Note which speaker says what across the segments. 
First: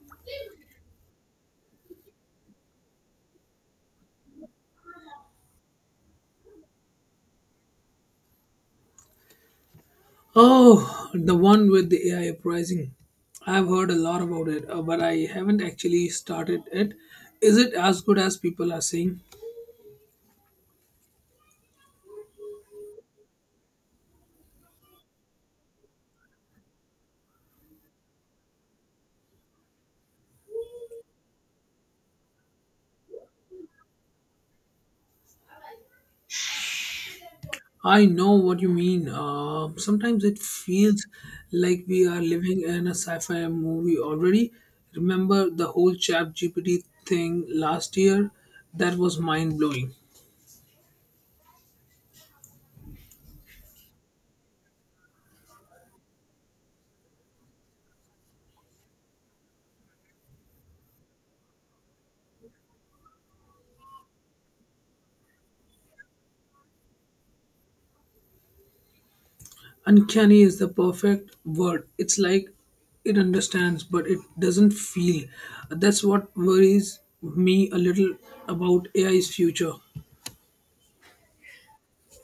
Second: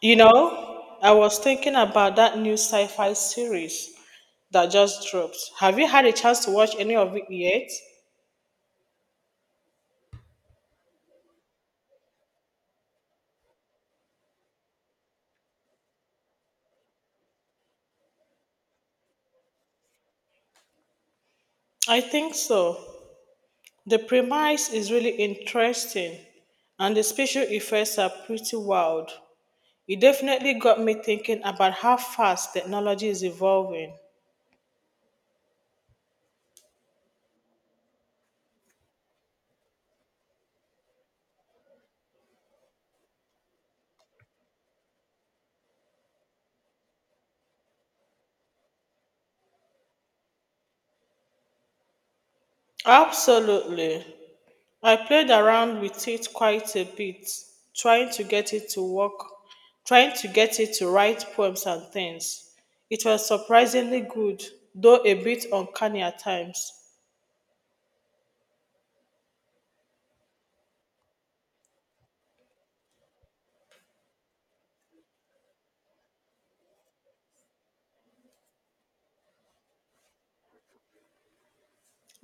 Speaker 1: You know, I was thinking about that new sci-fi series that just dropped. Have you had a chance to watch any of it yet?
Speaker 2: Oh, the one with the AI uprising. I've heard a lot about it, but I haven't actually started it. Is it as good as people are saying?
Speaker 1: I think so. The premise is really interesting and the special effects are pretty wild. It definitely got me thinking about how fast technology is evolving.
Speaker 2: I know what you mean. Sometimes it feels like we are living in a sci fi movie already. Remember the whole Chat GPT thing last year? That was mind blowing.
Speaker 1: Absolutely. I played around with it quite a bit, trying to get it to work, trying to get it to write poems and things. It was surprisingly good, though a bit uncanny at times.
Speaker 2: Uncanny is the perfect word. It's like it understands, but it doesn't feel. That's what worries me a little about AI's future.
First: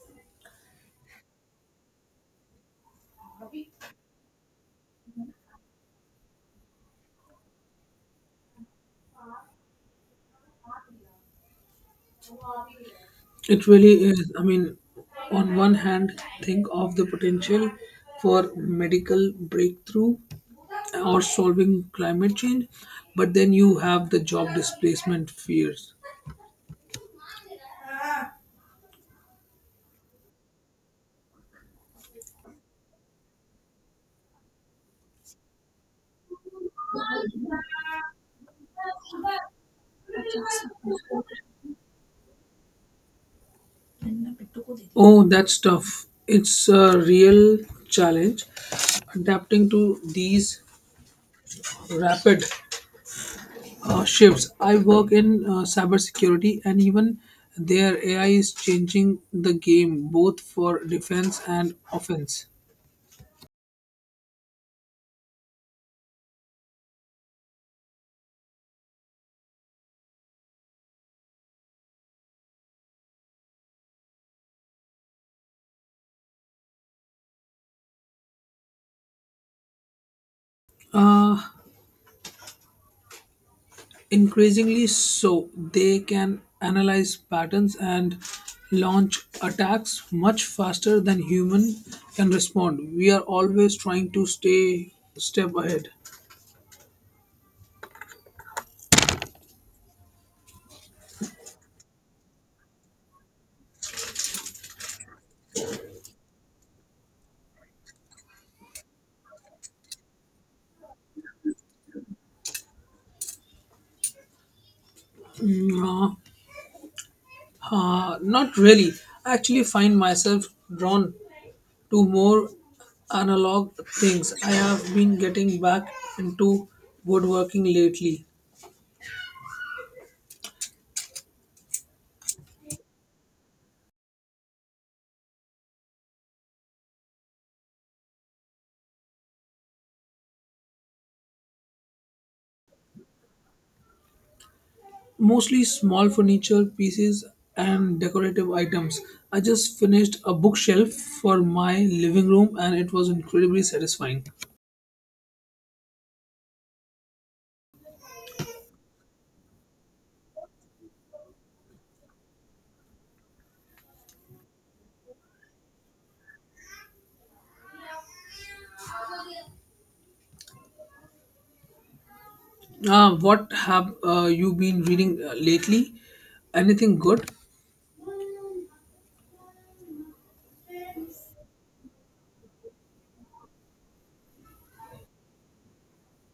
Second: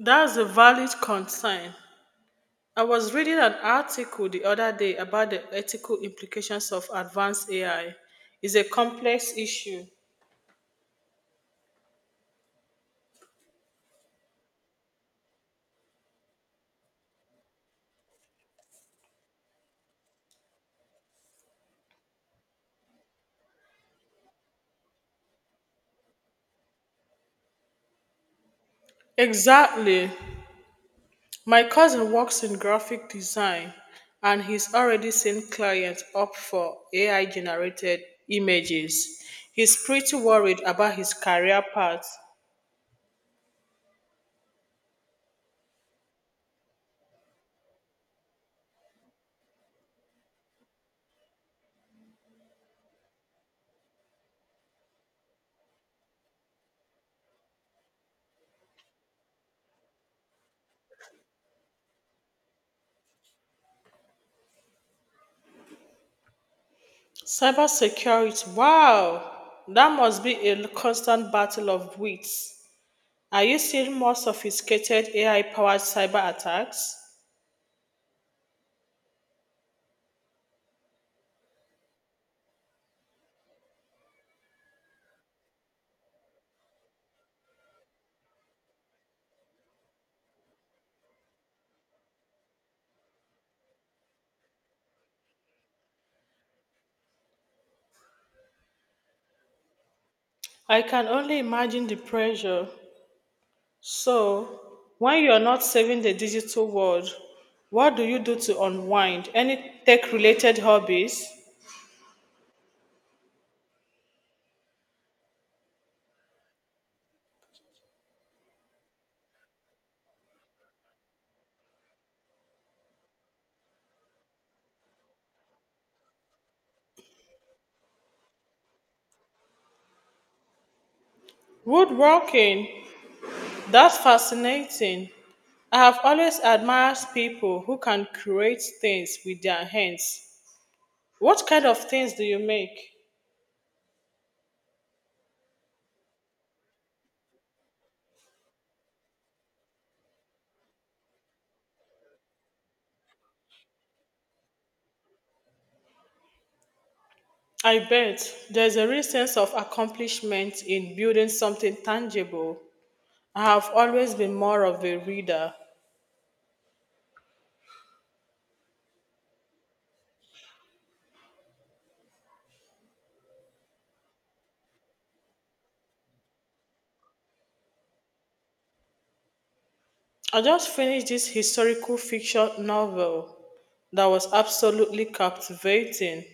Speaker 1: That's a valid concern. I was reading an article the other day about the ethical implications of advanced AI. It's a complex issue.
Speaker 2: It really is. I mean, on one hand, think of the potential for medical breakthrough or solving climate change, but then you have the job displacement fears.
Speaker 1: Exactly. My cousin works in graphic design and he's already seen clients opt for AI generated images. He's pretty worried about his career path.
Speaker 2: Oh, that's tough. It's a real challenge adapting to these rapid shifts. I work in cybersecurity, and even there, AI is changing the game both for defense and offense.
Speaker 1: Cybersecurity, wow, that must be a constant battle of wits. Are you seeing more sophisticated AI powered cyber attacks?
Speaker 2: Uh, increasingly so, they can analyze patterns and launch attacks much faster than human can respond. We are always trying to stay step ahead.
Speaker 1: I can only imagine the pressure. So, when you are not saving the digital world, what do you do to unwind? Any tech related hobbies?
Speaker 2: Mm, Uh, Not really. I actually find myself drawn to more analog things. I have been getting back into woodworking lately,
Speaker 1: Woodworking, that's fascinating. I have always admired people who can create things with their hands. What kind of things do you make?
Speaker 2: mostly small furniture pieces and decorative items. I just finished a bookshelf for my living room and it was incredibly satisfying.
Speaker 1: I bet there's a real sense of accomplishment in building something tangible. I have always been more of a reader.
Speaker 2: Ah, what have you been reading lately? Anything good?
Speaker 1: I just finished this historical fiction novel that was absolutely captivating.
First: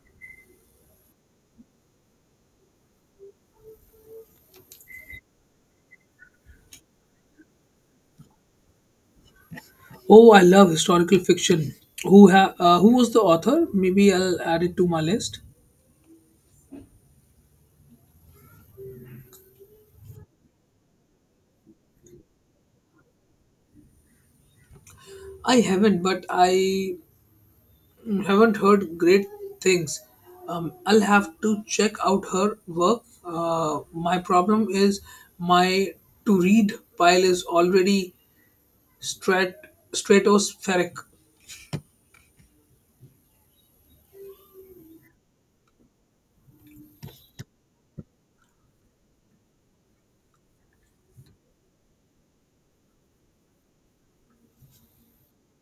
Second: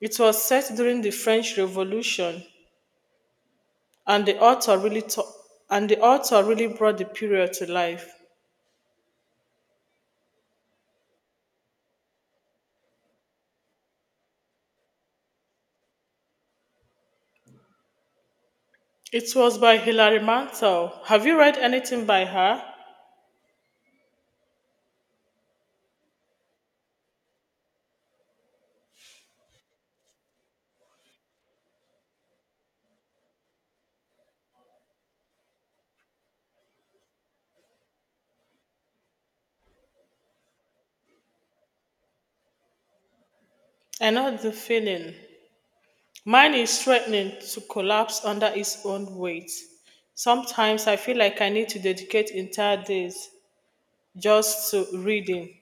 Speaker 1: It was set during the French Revolution, and the author really to- and the author really brought the period to life.
Speaker 2: Oh, I love historical fiction. Who was the author? Maybe I'll add it to my list.
Speaker 1: It was by Hilary Mantel. Have you read anything by her?
Speaker 2: I haven't, but I haven't heard great things. I'll have to check out her work. My problem is my to read pile is already strat- stratospheric.
Speaker 1: I know the feeling. Mine is threatening to collapse under its own weight. Sometimes I feel like I need to dedicate entire days just to reading.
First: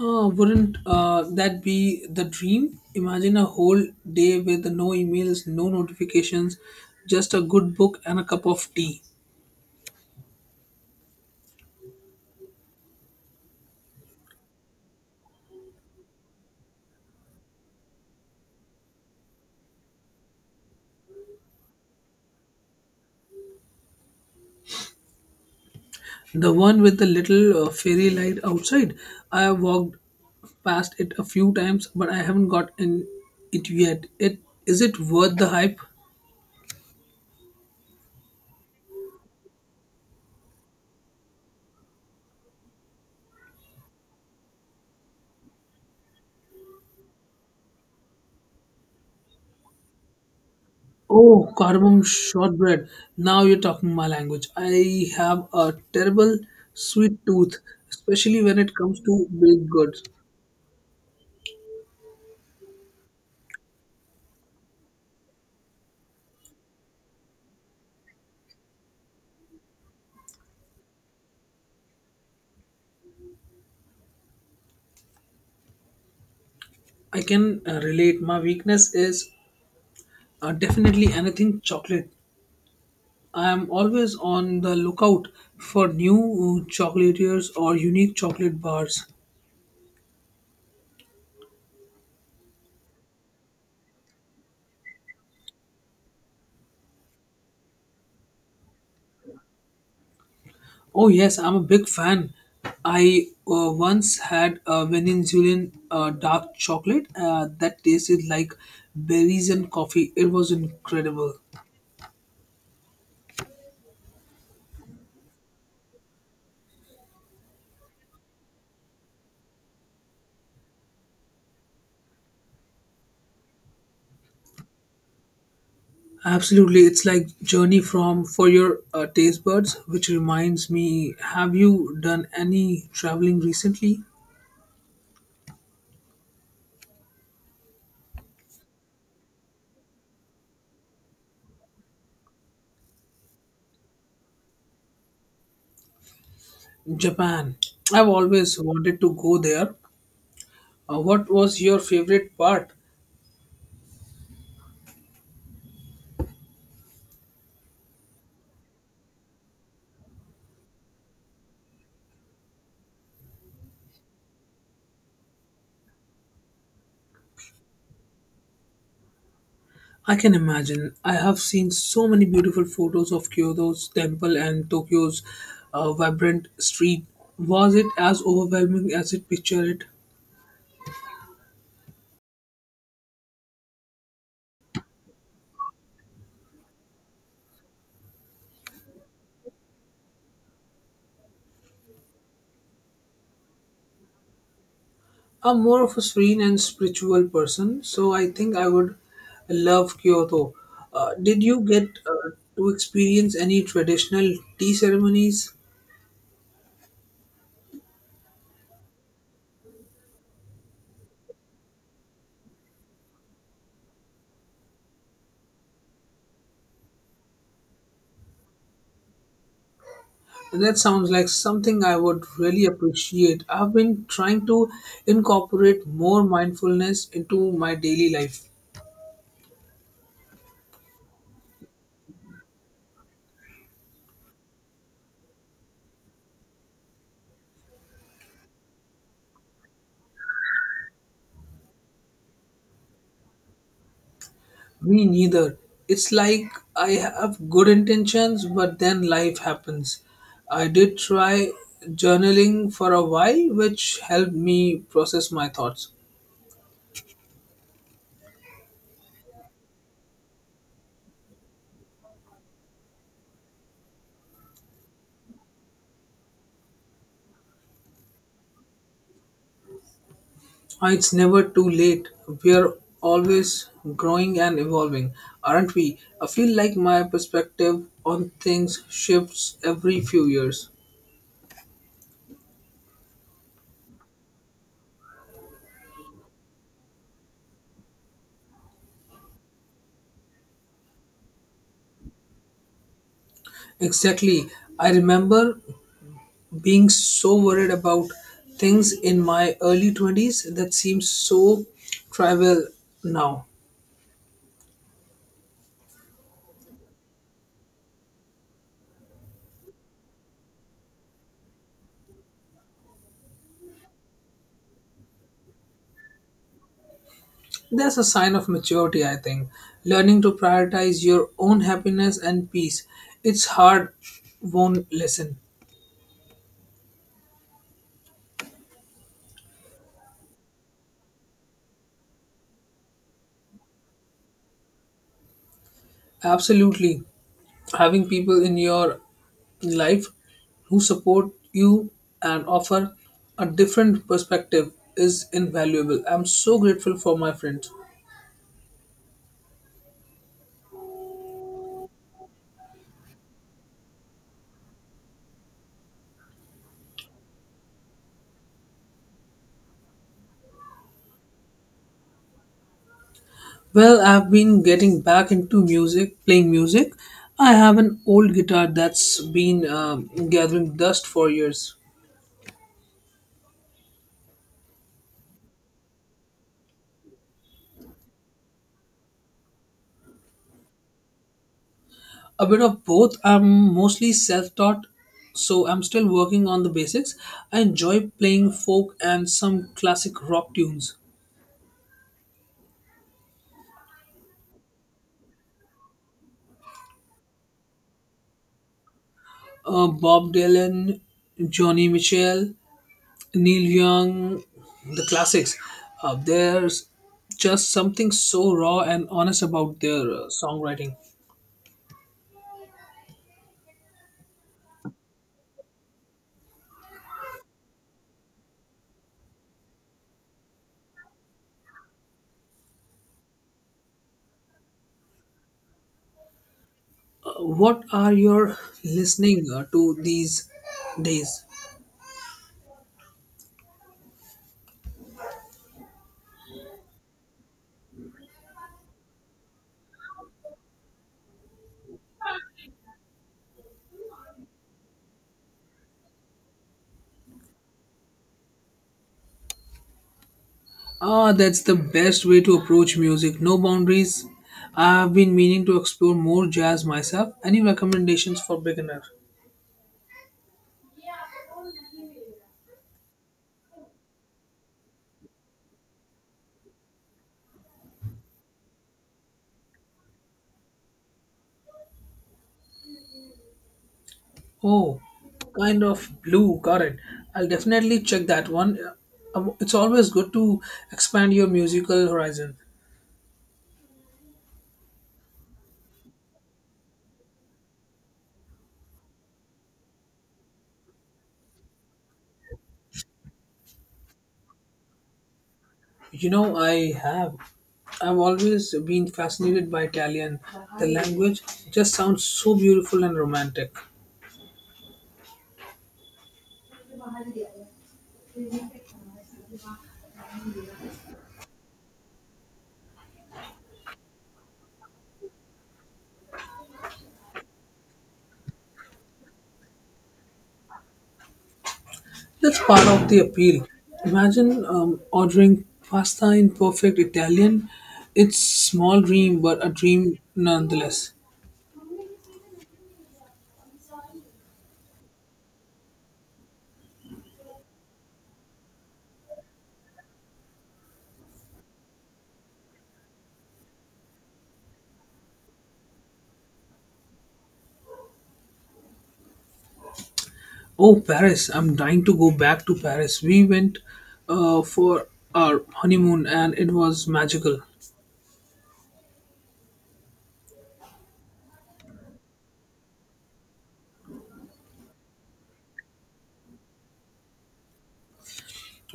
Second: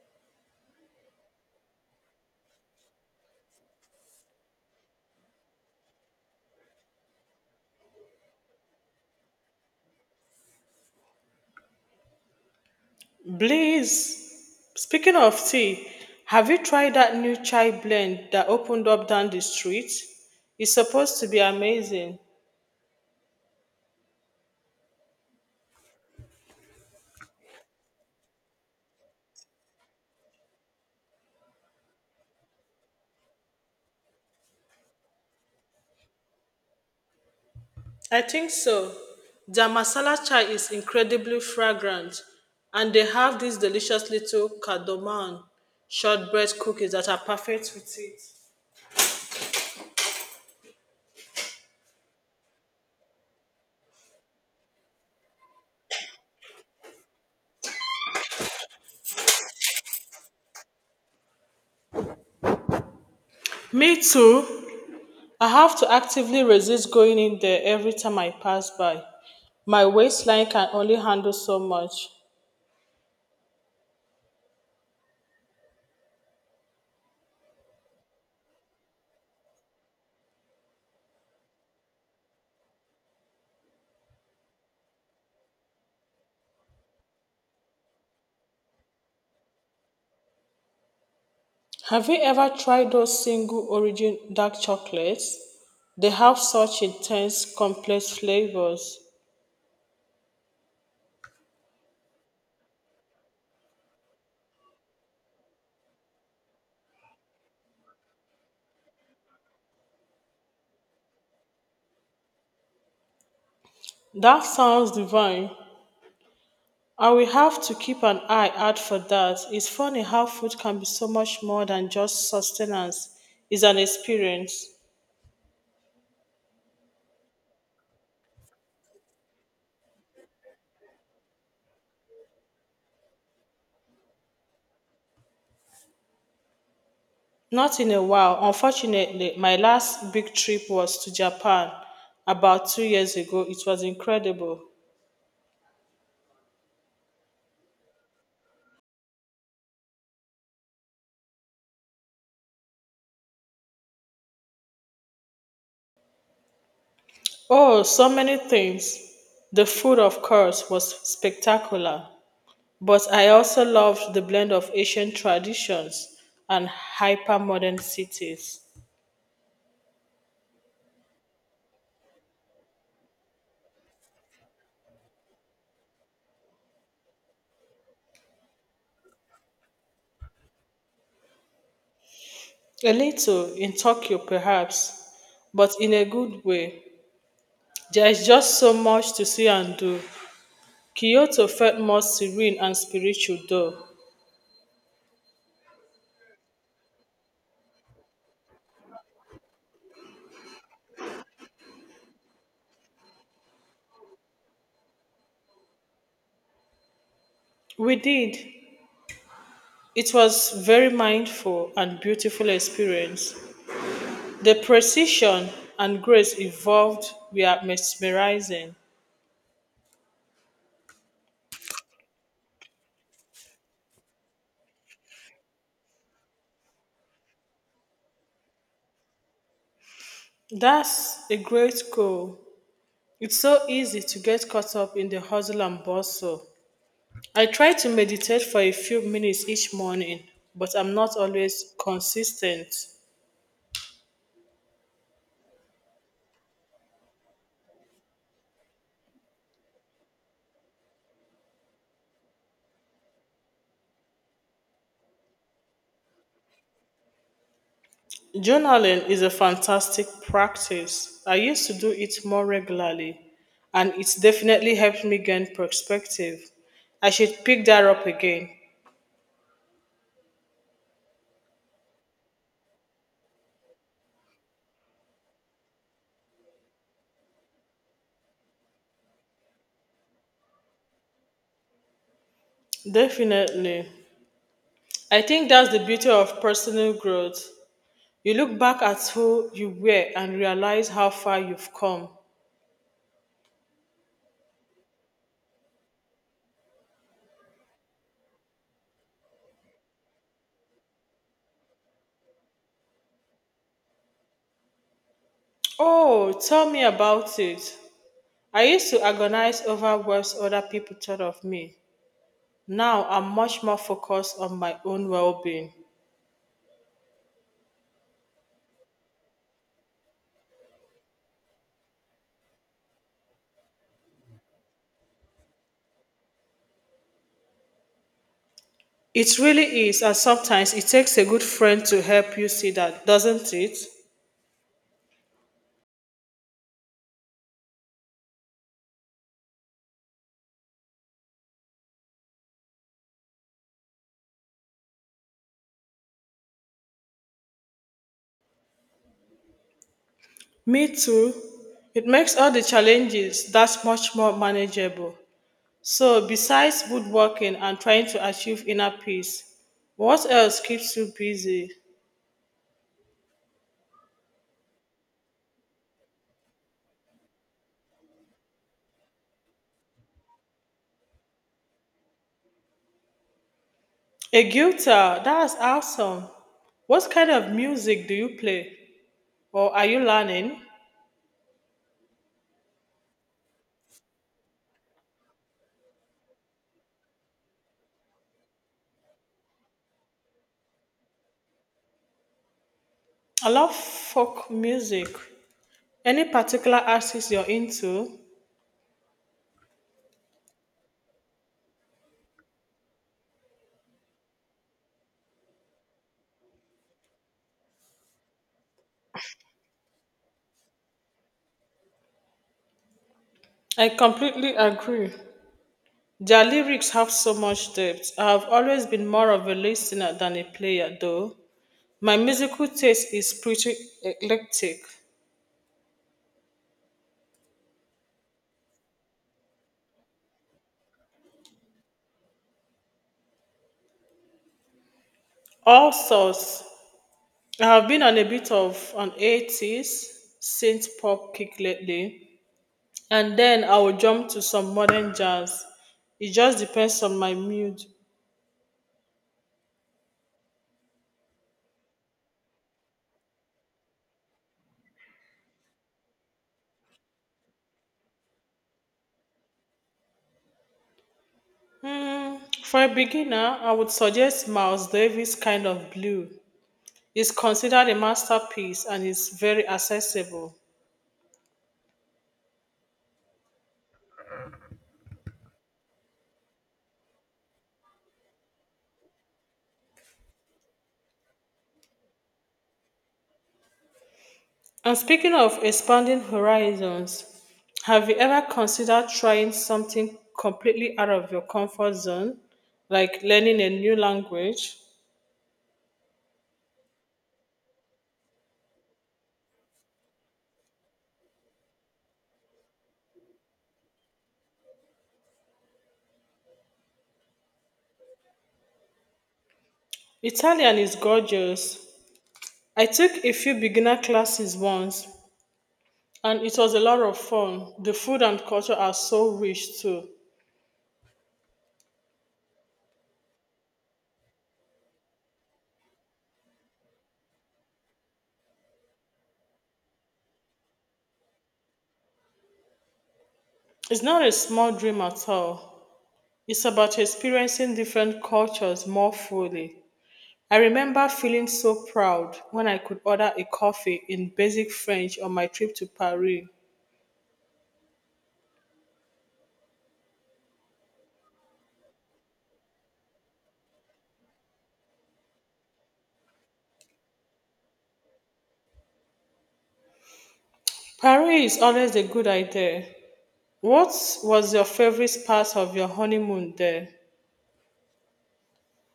Speaker 2: Wouldn't that be the dream? Imagine a whole day with no emails, no notifications, just a good book and a cup of tea.
Speaker 1: Blaze, speaking of tea, have you tried that new chai blend that opened up down the street? It's supposed to be amazing.
Speaker 2: The one with the little fairy light outside. I have walked past it a few times, but I haven't got in it yet. It Is it worth the hype?
Speaker 1: I think so. Their masala chai is incredibly fragrant, and they have these delicious little cardamom shortbread cookies that are perfect with it.
Speaker 2: Oh, cardamom shortbread. Now you're talking my language. I have a terrible sweet tooth, especially when it comes to baked goods.
Speaker 1: Me too. I have to actively resist going in there every time I pass by. My waistline can only handle so much.
Speaker 2: I can relate. My weakness is definitely anything chocolate. I am always on the lookout for new chocolatiers or unique chocolate bars.
Speaker 1: Have you ever tried those single origin dark chocolates? They have such intense, complex flavors.
Speaker 2: Oh yes, I'm a big fan. I once had a Venezuelan dark chocolate that tasted like berries and coffee. It was incredible.
Speaker 1: That sounds divine. I will have to keep an eye out for that. It's funny how food can be so much more than just sustenance, it's an experience.
Speaker 2: Absolutely, it's like journey from for your taste buds. Which reminds me, have you done any traveling recently?
Speaker 1: Not in a while. Unfortunately, my last big trip was to Japan about 2 years ago. It was incredible.
Speaker 2: Japan. I've always wanted to go there. What was your favorite part?
Speaker 1: Oh, so many things. The food, of course, was spectacular. But I also loved the blend of ancient traditions and hypermodern cities.
Speaker 2: I can imagine. I have seen so many beautiful photos of Kyoto's temple and Tokyo's vibrant street. Was it as overwhelming as it pictured it?
Speaker 1: A little in Tokyo, perhaps, but in a good way. There is just so much to see and do. Kyoto felt more serene and spiritual, though.
Speaker 2: I'm more of a serene and spiritual person, so I think I would love Kyoto. Did you get to experience any traditional tea ceremonies?
Speaker 1: We did. It was very mindful and beautiful experience. The precision and grace involved were mesmerizing.
Speaker 2: That sounds like something I would really appreciate. I've been trying to incorporate more mindfulness into my daily life.
Speaker 1: That's a great goal. It's so easy to get caught up in the hustle and bustle. I try to meditate for a few minutes each morning, but I'm not always consistent.
Speaker 2: Me neither. It's like I have good intentions, but then life happens. I did try journaling for a while, which helped me process my thoughts.
Speaker 1: Journaling is a fantastic practice. I used to do it more regularly, and it's definitely helped me gain perspective. I should pick that up again.
Speaker 2: Ah, it's never too late. We are always growing and evolving, aren't we? I feel like my perspective on things shifts every few years.
Speaker 1: Definitely. I think that's the beauty of personal growth. You look back at who you were and realize how far you've come.
Speaker 2: Exactly. I remember being so worried about things in my early 20s that seems so trivial now.
Speaker 1: Oh, tell me about it. I used to agonize over what other people thought of me. Now I'm much more focused on my own well being.
Speaker 2: That's a sign of maturity, I think. Learning to prioritize your own happiness and peace. It's hard, won't listen.
Speaker 1: It really is, and sometimes it takes a good friend to help you see that, doesn't it?
Speaker 2: Absolutely. Having people in your life who support you and offer a different perspective is invaluable. I'm so grateful for my friends.
Speaker 1: Me too. It makes all the challenges that much more manageable. So, besides woodworking and trying to achieve inner peace, what else keeps you busy?
Speaker 2: Well, I've been getting back into music, playing music. I have an old guitar that's been gathering dust for years.
Speaker 1: A guitar, that's awesome. What kind of music do you play or are you learning?
Speaker 2: A bit of both. I'm mostly self taught, so I'm still working on the basics. I enjoy playing folk and some classic rock tunes.
Speaker 1: I love folk music. Any particular artist you're into?
Speaker 2: Bob Dylan, Johnny Mitchell, Neil Young, the classics. There's just something so raw and honest about their songwriting.
Speaker 1: I completely agree. Their lyrics have so much depth. I have always been more of a listener than a player, though. My musical taste is pretty eclectic.
Speaker 2: What are you listening to these days?
Speaker 1: All sorts. I have been on a bit of an 80s synth pop kick lately. And then I will jump to some modern jazz. It just depends on my mood.
Speaker 2: Ah, that's the best way to approach music. No boundaries. I've been meaning to explore more jazz myself. Any recommendations for beginner?
Speaker 1: Hmm, for a beginner, I would suggest Miles Davis' Kind of Blue. It's considered a masterpiece and is very accessible.
Speaker 2: Oh, kind of blue. Got it. I'll definitely check that one. It's always good to expand your musical horizon.
Speaker 1: And speaking of expanding horizons, have you ever considered trying something completely out of your comfort zone, like learning a new language?
Speaker 2: You know, I have. I've always been fascinated by Italian. The language just sounds so beautiful and romantic.
Speaker 1: Italian is gorgeous. I took a few beginner classes once, and it was a lot of fun. The food and culture are so rich too.
Speaker 2: That's part of the appeal. Imagine ordering pasta in perfect Italian. It's small dream, but a dream nonetheless.
Speaker 1: It's not a small dream at all. It's about experiencing different cultures more fully. I remember feeling so proud when I could order a coffee in basic French on my trip to Paris.
Speaker 2: Oh, Paris! I'm dying to go back to Paris. We went for our honeymoon, and it was magical.
Speaker 1: Paris is always a good idea. What was your favorite part of your honeymoon there?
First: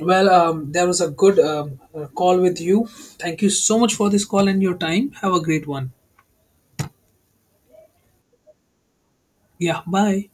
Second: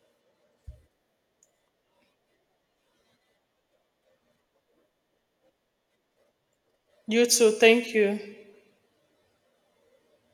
Speaker 2: Well, there was a good call with you. Thank you so much for this call and your time. Have a great one.
Speaker 1: You too, thank you.
Speaker 2: Yeah, bye.